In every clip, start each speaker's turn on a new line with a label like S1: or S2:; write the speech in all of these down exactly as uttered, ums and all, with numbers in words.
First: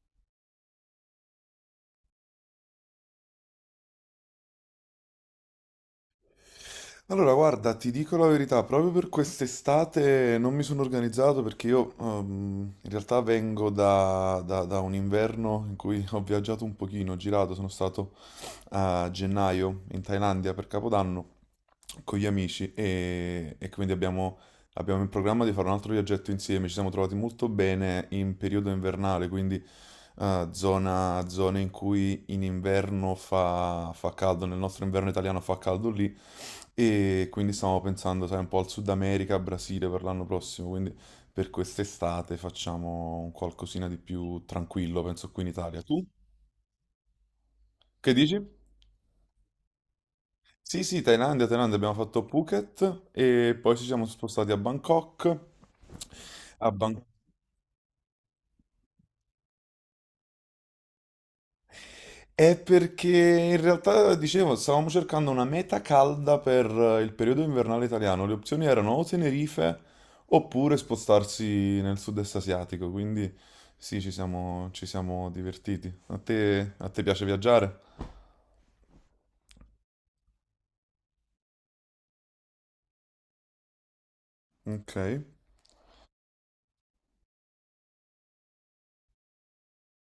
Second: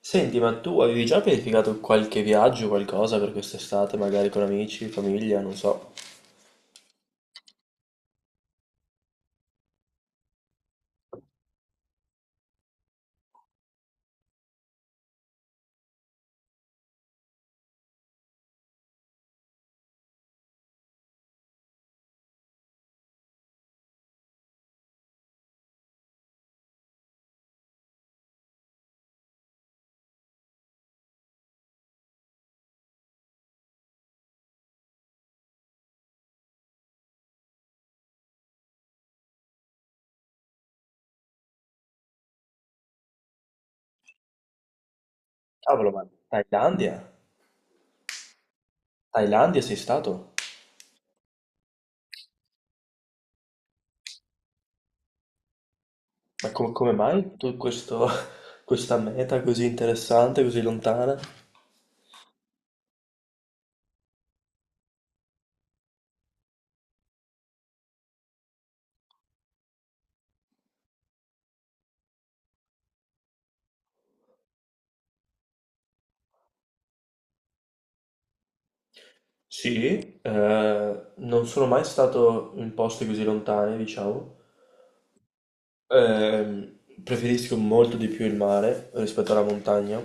S1: Senti, ma tu avevi già pianificato qualche viaggio, qualcosa per quest'estate, magari con amici, famiglia, non so.
S2: Allora, guarda, ti dico la verità, proprio per quest'estate non mi sono organizzato perché io ehm, in realtà vengo da, da- da un inverno in cui ho viaggiato un pochino, ho girato, sono stato a gennaio in Thailandia per Capodanno con gli amici e, e quindi abbiamo, abbiamo in programma di fare un altro viaggetto insieme. Ci siamo trovati molto bene in periodo invernale, quindi eh, zona, zone in cui in inverno fa, fa caldo, nel nostro inverno italiano fa caldo lì e quindi stiamo pensando, sai, un po' al Sud America, Brasile per l'anno prossimo, quindi per quest'estate facciamo un qualcosina di più tranquillo, penso qui in Italia.
S1: Cavolo,
S2: Tu?
S1: ma Thailandia?
S2: Che dici?
S1: Thailandia sei stato?
S2: Sì, sì, Thailandia, Thailandia, abbiamo fatto Phuket e poi ci siamo spostati a Bangkok.
S1: Ma
S2: A
S1: com- come
S2: Bang-
S1: mai tu questo, questa meta così interessante, così lontana?
S2: È perché in realtà, dicevo, stavamo cercando una meta calda per eh, il periodo invernale italiano. Le opzioni erano o Tenerife oppure spostarsi nel sud-est asiatico, quindi sì, ci siamo, ci siamo divertiti. A te, a te piace viaggiare?
S1: Sì, eh, non sono mai stato in posti così lontani, diciamo.
S2: Ok,
S1: Ehm, preferisco molto di più il mare rispetto alla montagna.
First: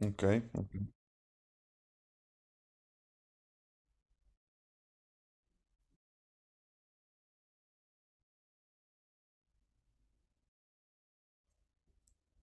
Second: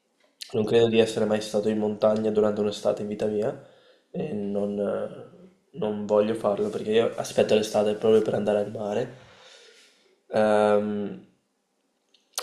S2: ok,
S1: Non credo di essere mai stato in montagna durante un'estate in vita mia e non, eh, non voglio farlo perché io aspetto l'estate proprio per andare al mare. Ehm,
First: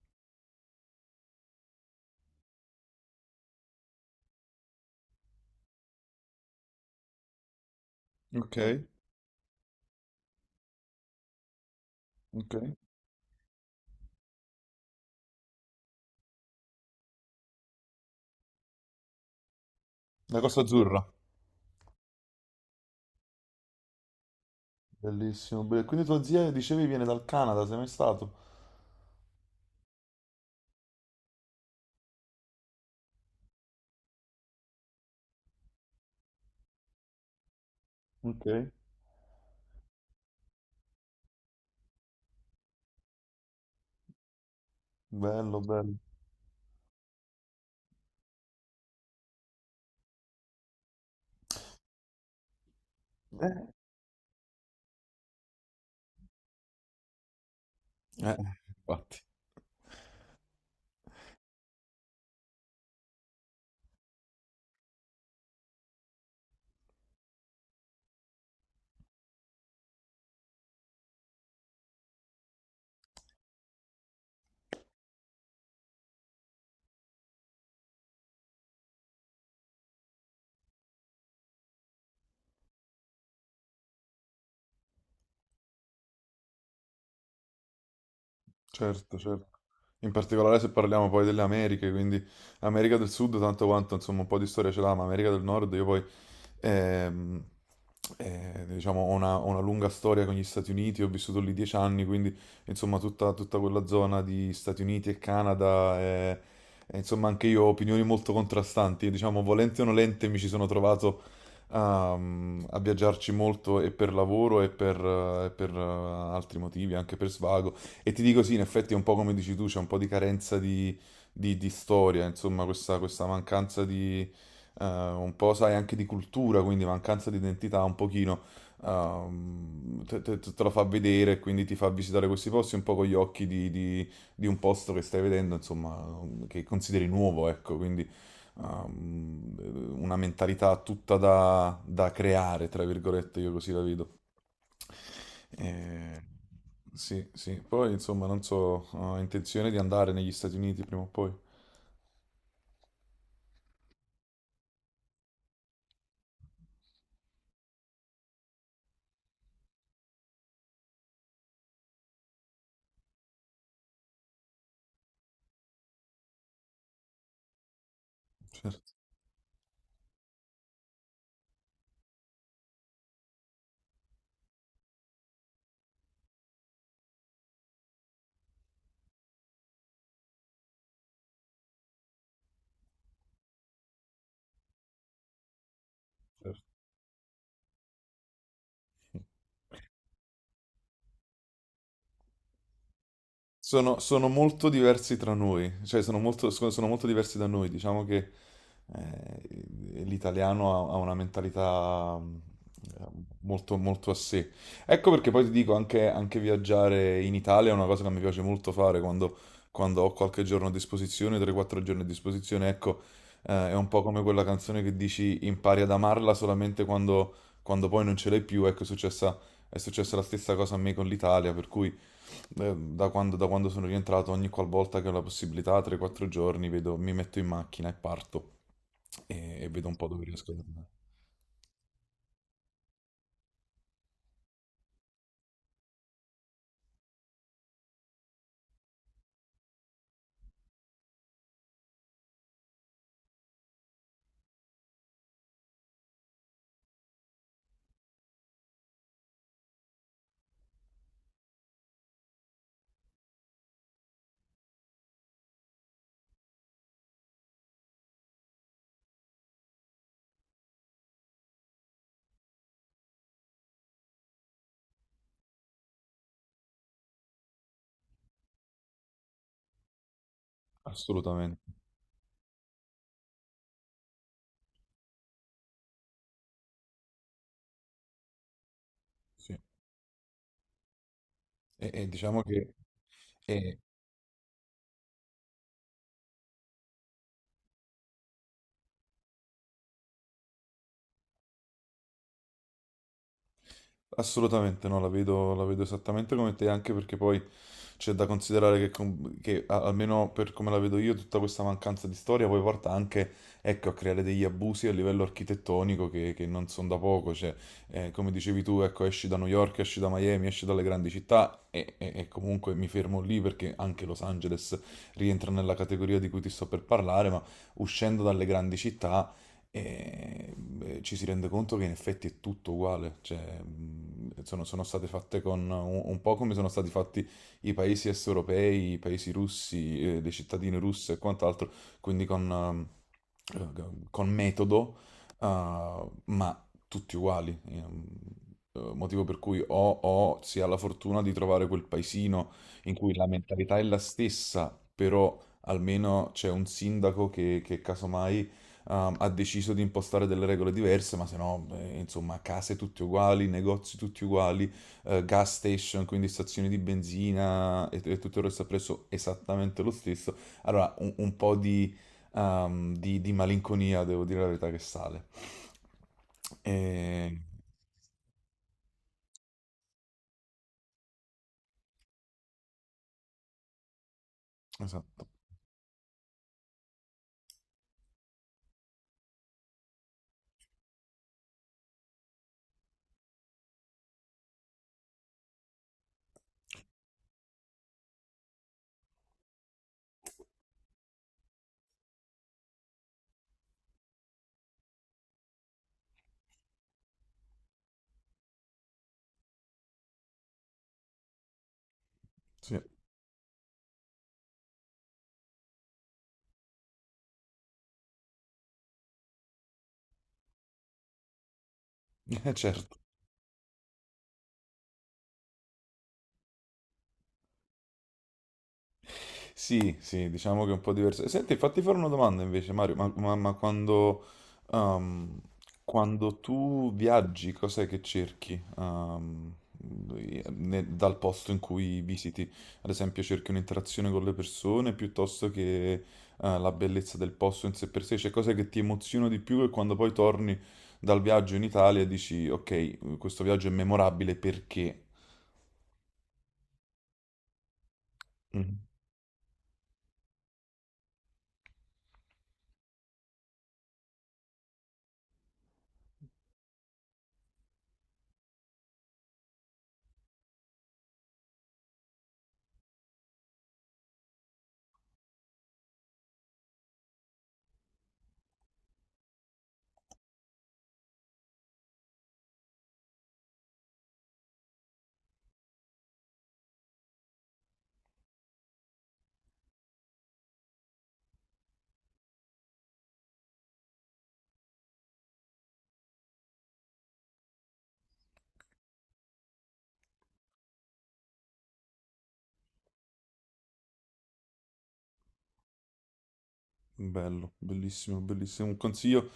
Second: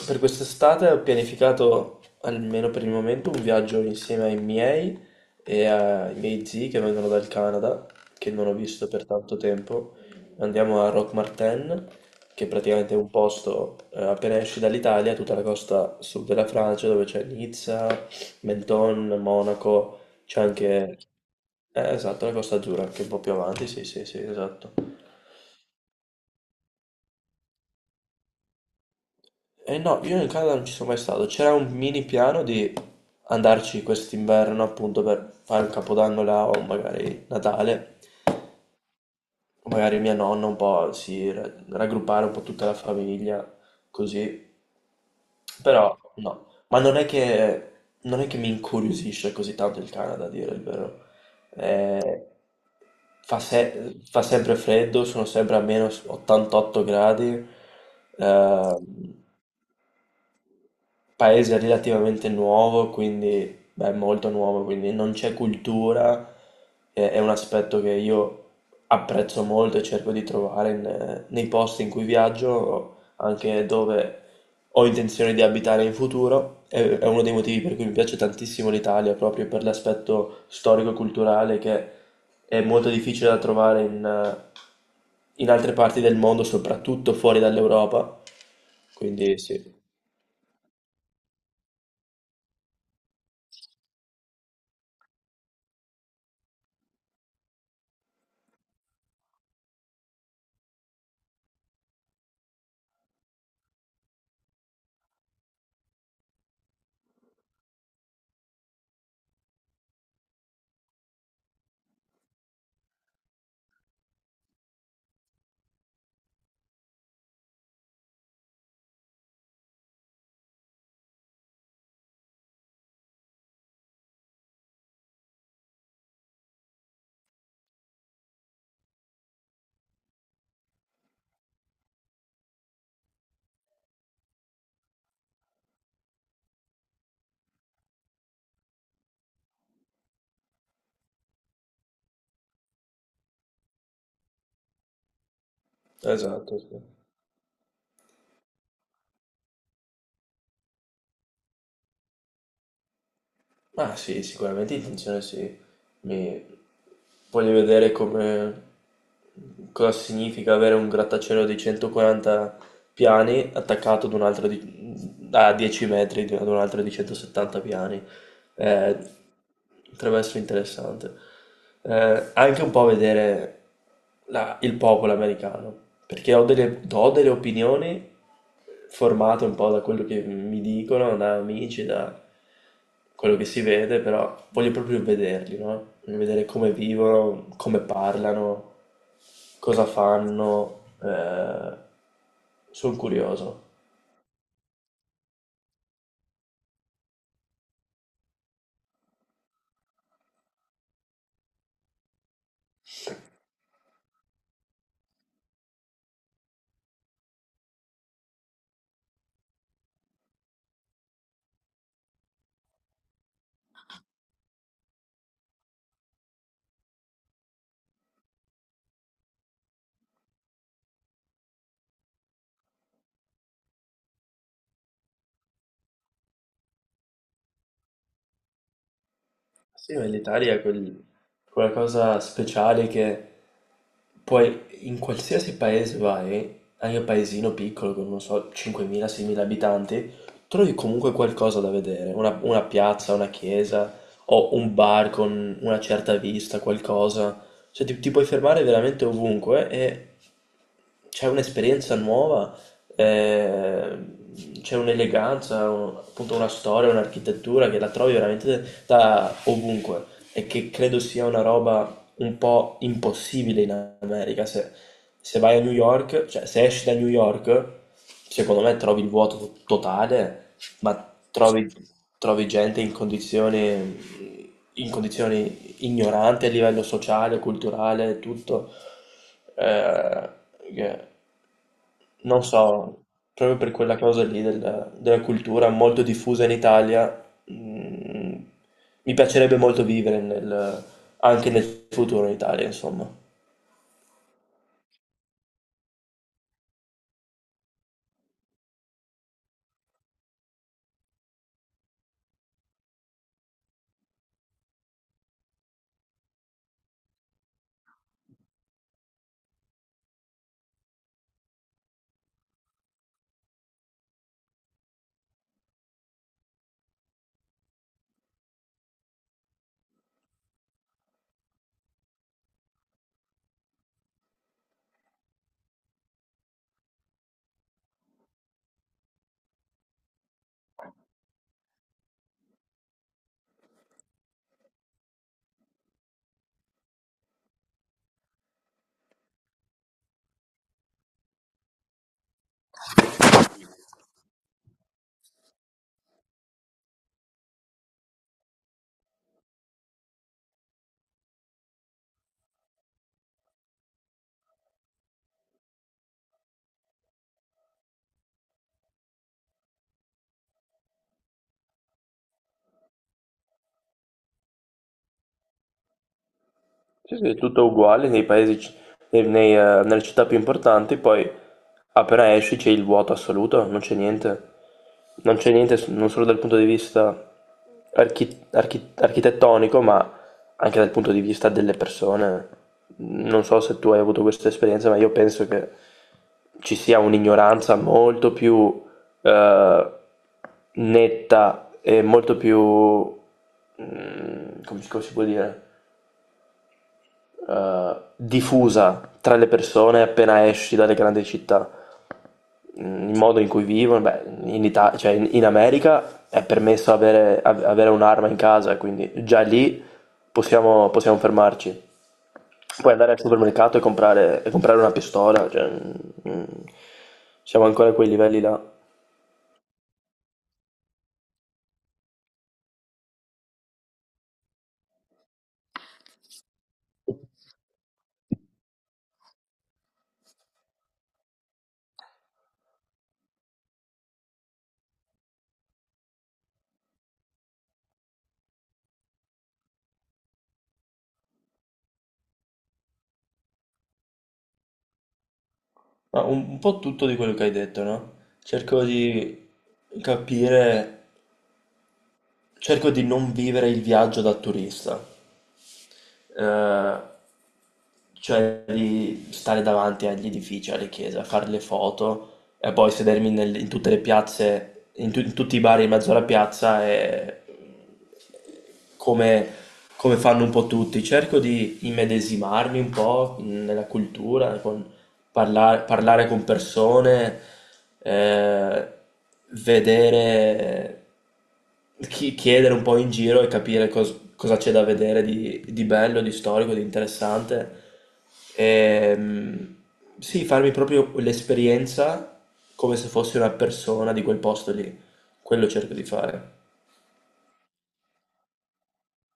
S1: per quest'estate ho pianificato, almeno per il momento, un viaggio insieme ai miei e ai miei zii che vengono dal Canada, che non ho
S2: ok,
S1: visto per tanto tempo. Andiamo a Roque Martin, che
S2: ok.
S1: praticamente è un posto, eh, appena esci dall'Italia, tutta la costa sud della Francia, dove c'è Nizza, Menton, Monaco,
S2: La
S1: c'è
S2: Costa
S1: anche,
S2: Azzurra,
S1: eh, esatto, la Costa Azzurra, anche un po' più avanti, sì, sì, sì, esatto.
S2: bellissimo. Be- Quindi tua zia, dicevi, viene dal Canada, sei mai stato?
S1: E no, io in Canada non ci sono mai stato, c'era un mini piano di andarci quest'inverno appunto per fare un capodanno là o magari Natale,
S2: Ok.
S1: magari mia nonna un po' si ra- raggruppare un po' tutta la famiglia, così.
S2: Bello, bello.
S1: Però no, ma non è che, non è che mi incuriosisce così tanto il Canada, a dire il vero. Eh, fa,
S2: Eh,
S1: se- fa sempre freddo, sono sempre a meno ottantotto gradi,
S2: Eh, infatti.
S1: ehm, paese relativamente nuovo, quindi, beh, molto nuovo, quindi non c'è cultura, e- è un aspetto che io apprezzo molto e cerco di trovare in- nei posti in cui viaggio, anche dove ho intenzione di abitare in futuro. È, è uno dei motivi per cui mi piace tantissimo l'Italia, proprio per l'aspetto storico-culturale che è molto difficile da trovare in in altre parti del mondo, soprattutto fuori dall'Europa.
S2: Certo,
S1: Quindi
S2: certo.
S1: sì,
S2: In particolare se parliamo poi delle Americhe, quindi America del Sud tanto quanto insomma un po' di storia ce l'ha, ma America del Nord io poi ehm, eh, diciamo, ho una, ho una lunga storia con gli Stati Uniti, ho vissuto lì dieci anni, quindi insomma tutta, tutta quella zona di Stati Uniti e Canada, eh, eh, insomma anche io ho opinioni molto contrastanti, diciamo volente o nolente mi ci sono trovato a, a viaggiarci molto e per lavoro e per, eh, e per, eh, altri motivi, anche per svago. E ti dico sì, in effetti è un po' come dici tu, c'è un po' di carenza di, di- di storia, insomma questa, questa mancanza di eh, un po', sai, anche di cultura, quindi mancanza di identità un pochino, ehm, te, te- te lo fa vedere, e quindi ti fa visitare questi posti un po' con gli occhi di, di- di un posto che stai vedendo, insomma, che consideri nuovo, ecco, quindi ehm, una mentalità tutta da, da creare, tra virgolette, io così la vedo. Eh,
S1: esatto, sì.
S2: sì, sì, poi insomma non so, ho intenzione di andare negli Stati Uniti prima o poi.
S1: Ah sì, sicuramente intenzione sì. Mi... Voglio vedere come... cosa significa avere un grattacielo di centoquaranta piani attaccato ad un altro di... a dieci metri di- ad un altro di centosettanta piani.
S2: Certo.
S1: Eh, Potrebbe essere interessante. Eh, anche un po' vedere la- il popolo americano, perché ho delle, ho delle opinioni formate un po' da quello che mi dicono, da amici, da quello che si vede, però voglio proprio vederli, no? Voglio vedere come vivono, come parlano, cosa fanno. Eh, sono curioso.
S2: Sono, sono molto diversi tra noi, cioè sono molto, scu- sono molto diversi da noi. Diciamo che eh, l'italiano ha, ha una mentalità mm, eh, molto, molto a sé. Ecco perché poi ti dico, anche, anche viaggiare in Italia è una cosa che mi piace molto fare quando, quando ho qualche giorno a disposizione, tre quattro giorni a disposizione. Ecco, eh, è un po' come quella canzone che dici impari ad amarla solamente quando, quando poi non ce l'hai più. Ecco, è successa, è successa la stessa cosa a me con l'Italia, per cui... Eh, da quando, da quando sono rientrato, ogni qualvolta che ho la possibilità, tre o quattro giorni, vedo- mi metto in macchina e parto e, e vedo
S1: Sì,
S2: un
S1: ma
S2: po' dove riesco
S1: l'Italia
S2: ad
S1: è
S2: andare.
S1: quel- quella cosa speciale che poi in qualsiasi paese vai, anche un paesino piccolo con, non so, cinquemila-seimila abitanti, trovi comunque qualcosa da vedere, una, una piazza, una chiesa o un bar con una certa vista, qualcosa. Cioè ti, ti puoi fermare veramente ovunque e c'è un'esperienza nuova, eh, c'è un'eleganza, un- appunto una storia, un'architettura che la trovi veramente da ovunque e che credo sia una roba un po' impossibile in America. Se, se vai a New York, cioè se esci da New York, secondo me trovi il vuoto to- totale, ma
S2: Assolutamente,
S1: trovi, trovi gente in condizioni, in condizioni ignoranti a livello sociale, culturale, tutto.
S2: sì.
S1: Eh, che-
S2: E, e diciamo
S1: non
S2: che
S1: so, proprio per
S2: è,
S1: quella cosa lì del- della cultura molto diffusa in Italia, mh, mi piacerebbe molto vivere nel- anche nel futuro in Italia, insomma.
S2: assolutamente no, la vedo, la vedo esattamente come te, anche perché poi c'è da considerare che, com- che, a- almeno per come la vedo io, tutta questa mancanza di storia poi porta anche, ecco, a creare degli abusi a livello architettonico che, che non sono da poco, cioè, eh, come dicevi tu, ecco, esci da New York, esci da Miami, esci dalle grandi città e, e- e comunque mi fermo lì perché anche Los Angeles rientra nella categoria di cui ti sto per parlare, ma uscendo dalle grandi città e beh, ci si rende conto che in effetti è tutto uguale, cioè, mh, sono, sono state fatte con un, un po' come sono stati fatti i paesi est europei, i paesi russi, eh, dei cittadini russi e quant'altro, quindi con, ehm, eh, con metodo, eh, ma tutti uguali. Ehm, eh, Motivo per cui o, o si ha la fortuna di trovare quel paesino in cui la mentalità è la stessa, però almeno c'è un sindaco che, che casomai ehm, ha deciso di impostare delle regole diverse, ma se no, eh, insomma, case tutte uguali, negozi tutti uguali, eh, gas station, quindi stazioni di benzina e, e tutto il resto ha preso esattamente lo stesso. Allora, un, un po' di, ehm, di- di malinconia, devo dire la verità, che sale.
S1: Sì, sì, è
S2: E-
S1: tutto uguale nei paesi, nei- nei, eh, nelle città più importanti, poi appena esci c'è il vuoto assoluto, non c'è niente,
S2: esatto,
S1: non c'è niente s- non solo dal punto di vista archi- archi- architettonico, ma anche dal punto di vista delle persone. Non so se tu hai avuto questa esperienza, ma io penso che ci sia un'ignoranza molto più, eh, netta e molto più... mm, come si come si può dire? Eh, diffusa tra le persone appena esci dalle grandi città.
S2: sì,
S1: Mm, il modo in cui vivono, beh, in Ita- cioè in, in America è permesso avere, av- avere un'arma in casa, quindi già lì possiamo, possiamo fermarci. Puoi
S2: certo.
S1: andare al supermercato e comprare, e comprare una pistola, cioè, mm, siamo ancora a quei livelli là.
S2: Sì, sì, diciamo che è un po' diverso. Senti, fatti fare una domanda invece, Mario, ma, ma- ma quando, ehm, quando tu viaggi, cos'è che cerchi? ehm, ne- dal posto in cui visiti? Ad esempio, cerchi un'interazione con le persone piuttosto che, eh, la bellezza del posto in sé per sé? Cioè, cos'è che ti emoziona di più e quando poi torni dal viaggio in Italia dici, ok, questo viaggio è memorabile perché...
S1: Ma un, un po' tutto di quello che hai detto, no?
S2: Mm,
S1: Cerco di capire, cerco di non vivere il viaggio da turista. Eh, cioè di stare davanti agli edifici, alle chiese, a fare le foto e poi sedermi nel- in tutte le piazze, in, tu- in tutti i bar in mezzo alla piazza e come, come fanno un po' tutti. Cerco di immedesimarmi un po' in- nella cultura, con Parla- parlare con persone, eh, vedere, chi- chiedere un po' in giro e capire cos- cosa c'è da vedere di, di bello, di storico, di interessante. Ehm, sì, farmi proprio l'esperienza come se fossi una persona di quel posto lì. Quello cerco di fare.
S2: bello, bellissimo, bellissimo. Un consiglio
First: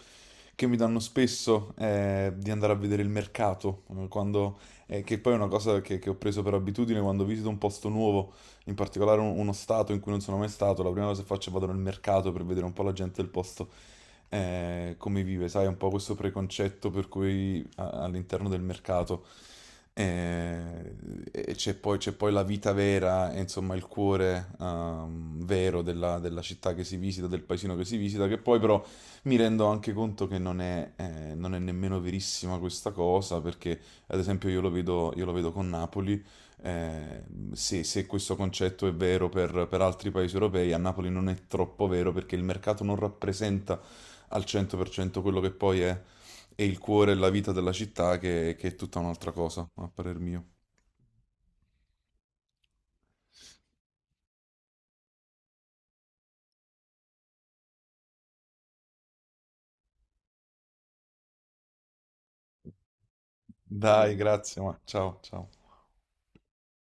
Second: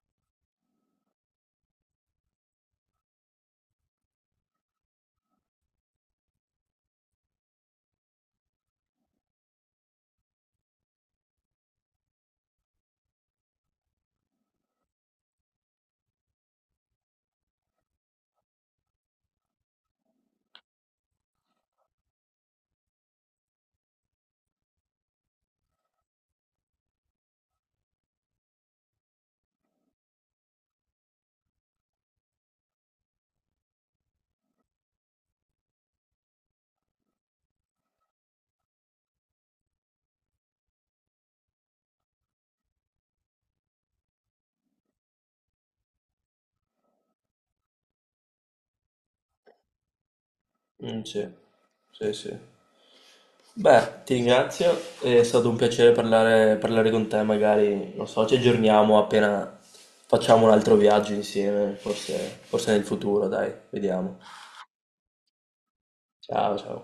S2: che mi danno spesso è di andare a vedere il mercato, eh, quando, eh, che poi è una cosa che, che ho preso per abitudine quando visito un posto nuovo, in particolare un- uno stato in cui non sono mai stato, la prima cosa che faccio è vado nel mercato per vedere un po' la gente del posto eh, come vive, sai, un po' questo preconcetto per cui a- all'interno del mercato eh, e c'è poi, c'è poi la vita vera, e insomma il cuore ehm, vero della, della città che si visita, del paesino che si visita, che poi però mi rendo anche conto che non è, eh, non è nemmeno verissima questa cosa, perché ad esempio io lo vedo, io lo vedo con Napoli, eh, se, se questo concetto è vero per, per altri paesi europei, a Napoli non è troppo vero perché il mercato non rappresenta al cento per cento quello che poi è, è il cuore e la vita della città, che, che è tutta un'altra cosa, a parer mio.
S1: Mm, sì, sì, sì. Beh, ti ringrazio, è stato un piacere parlare, parlare con te, magari, non so, ci aggiorniamo appena facciamo un altro viaggio insieme, forse, forse nel futuro, dai,
S2: Dai,
S1: vediamo.
S2: grazie, ma ciao, ciao.
S1: Ciao, ciao.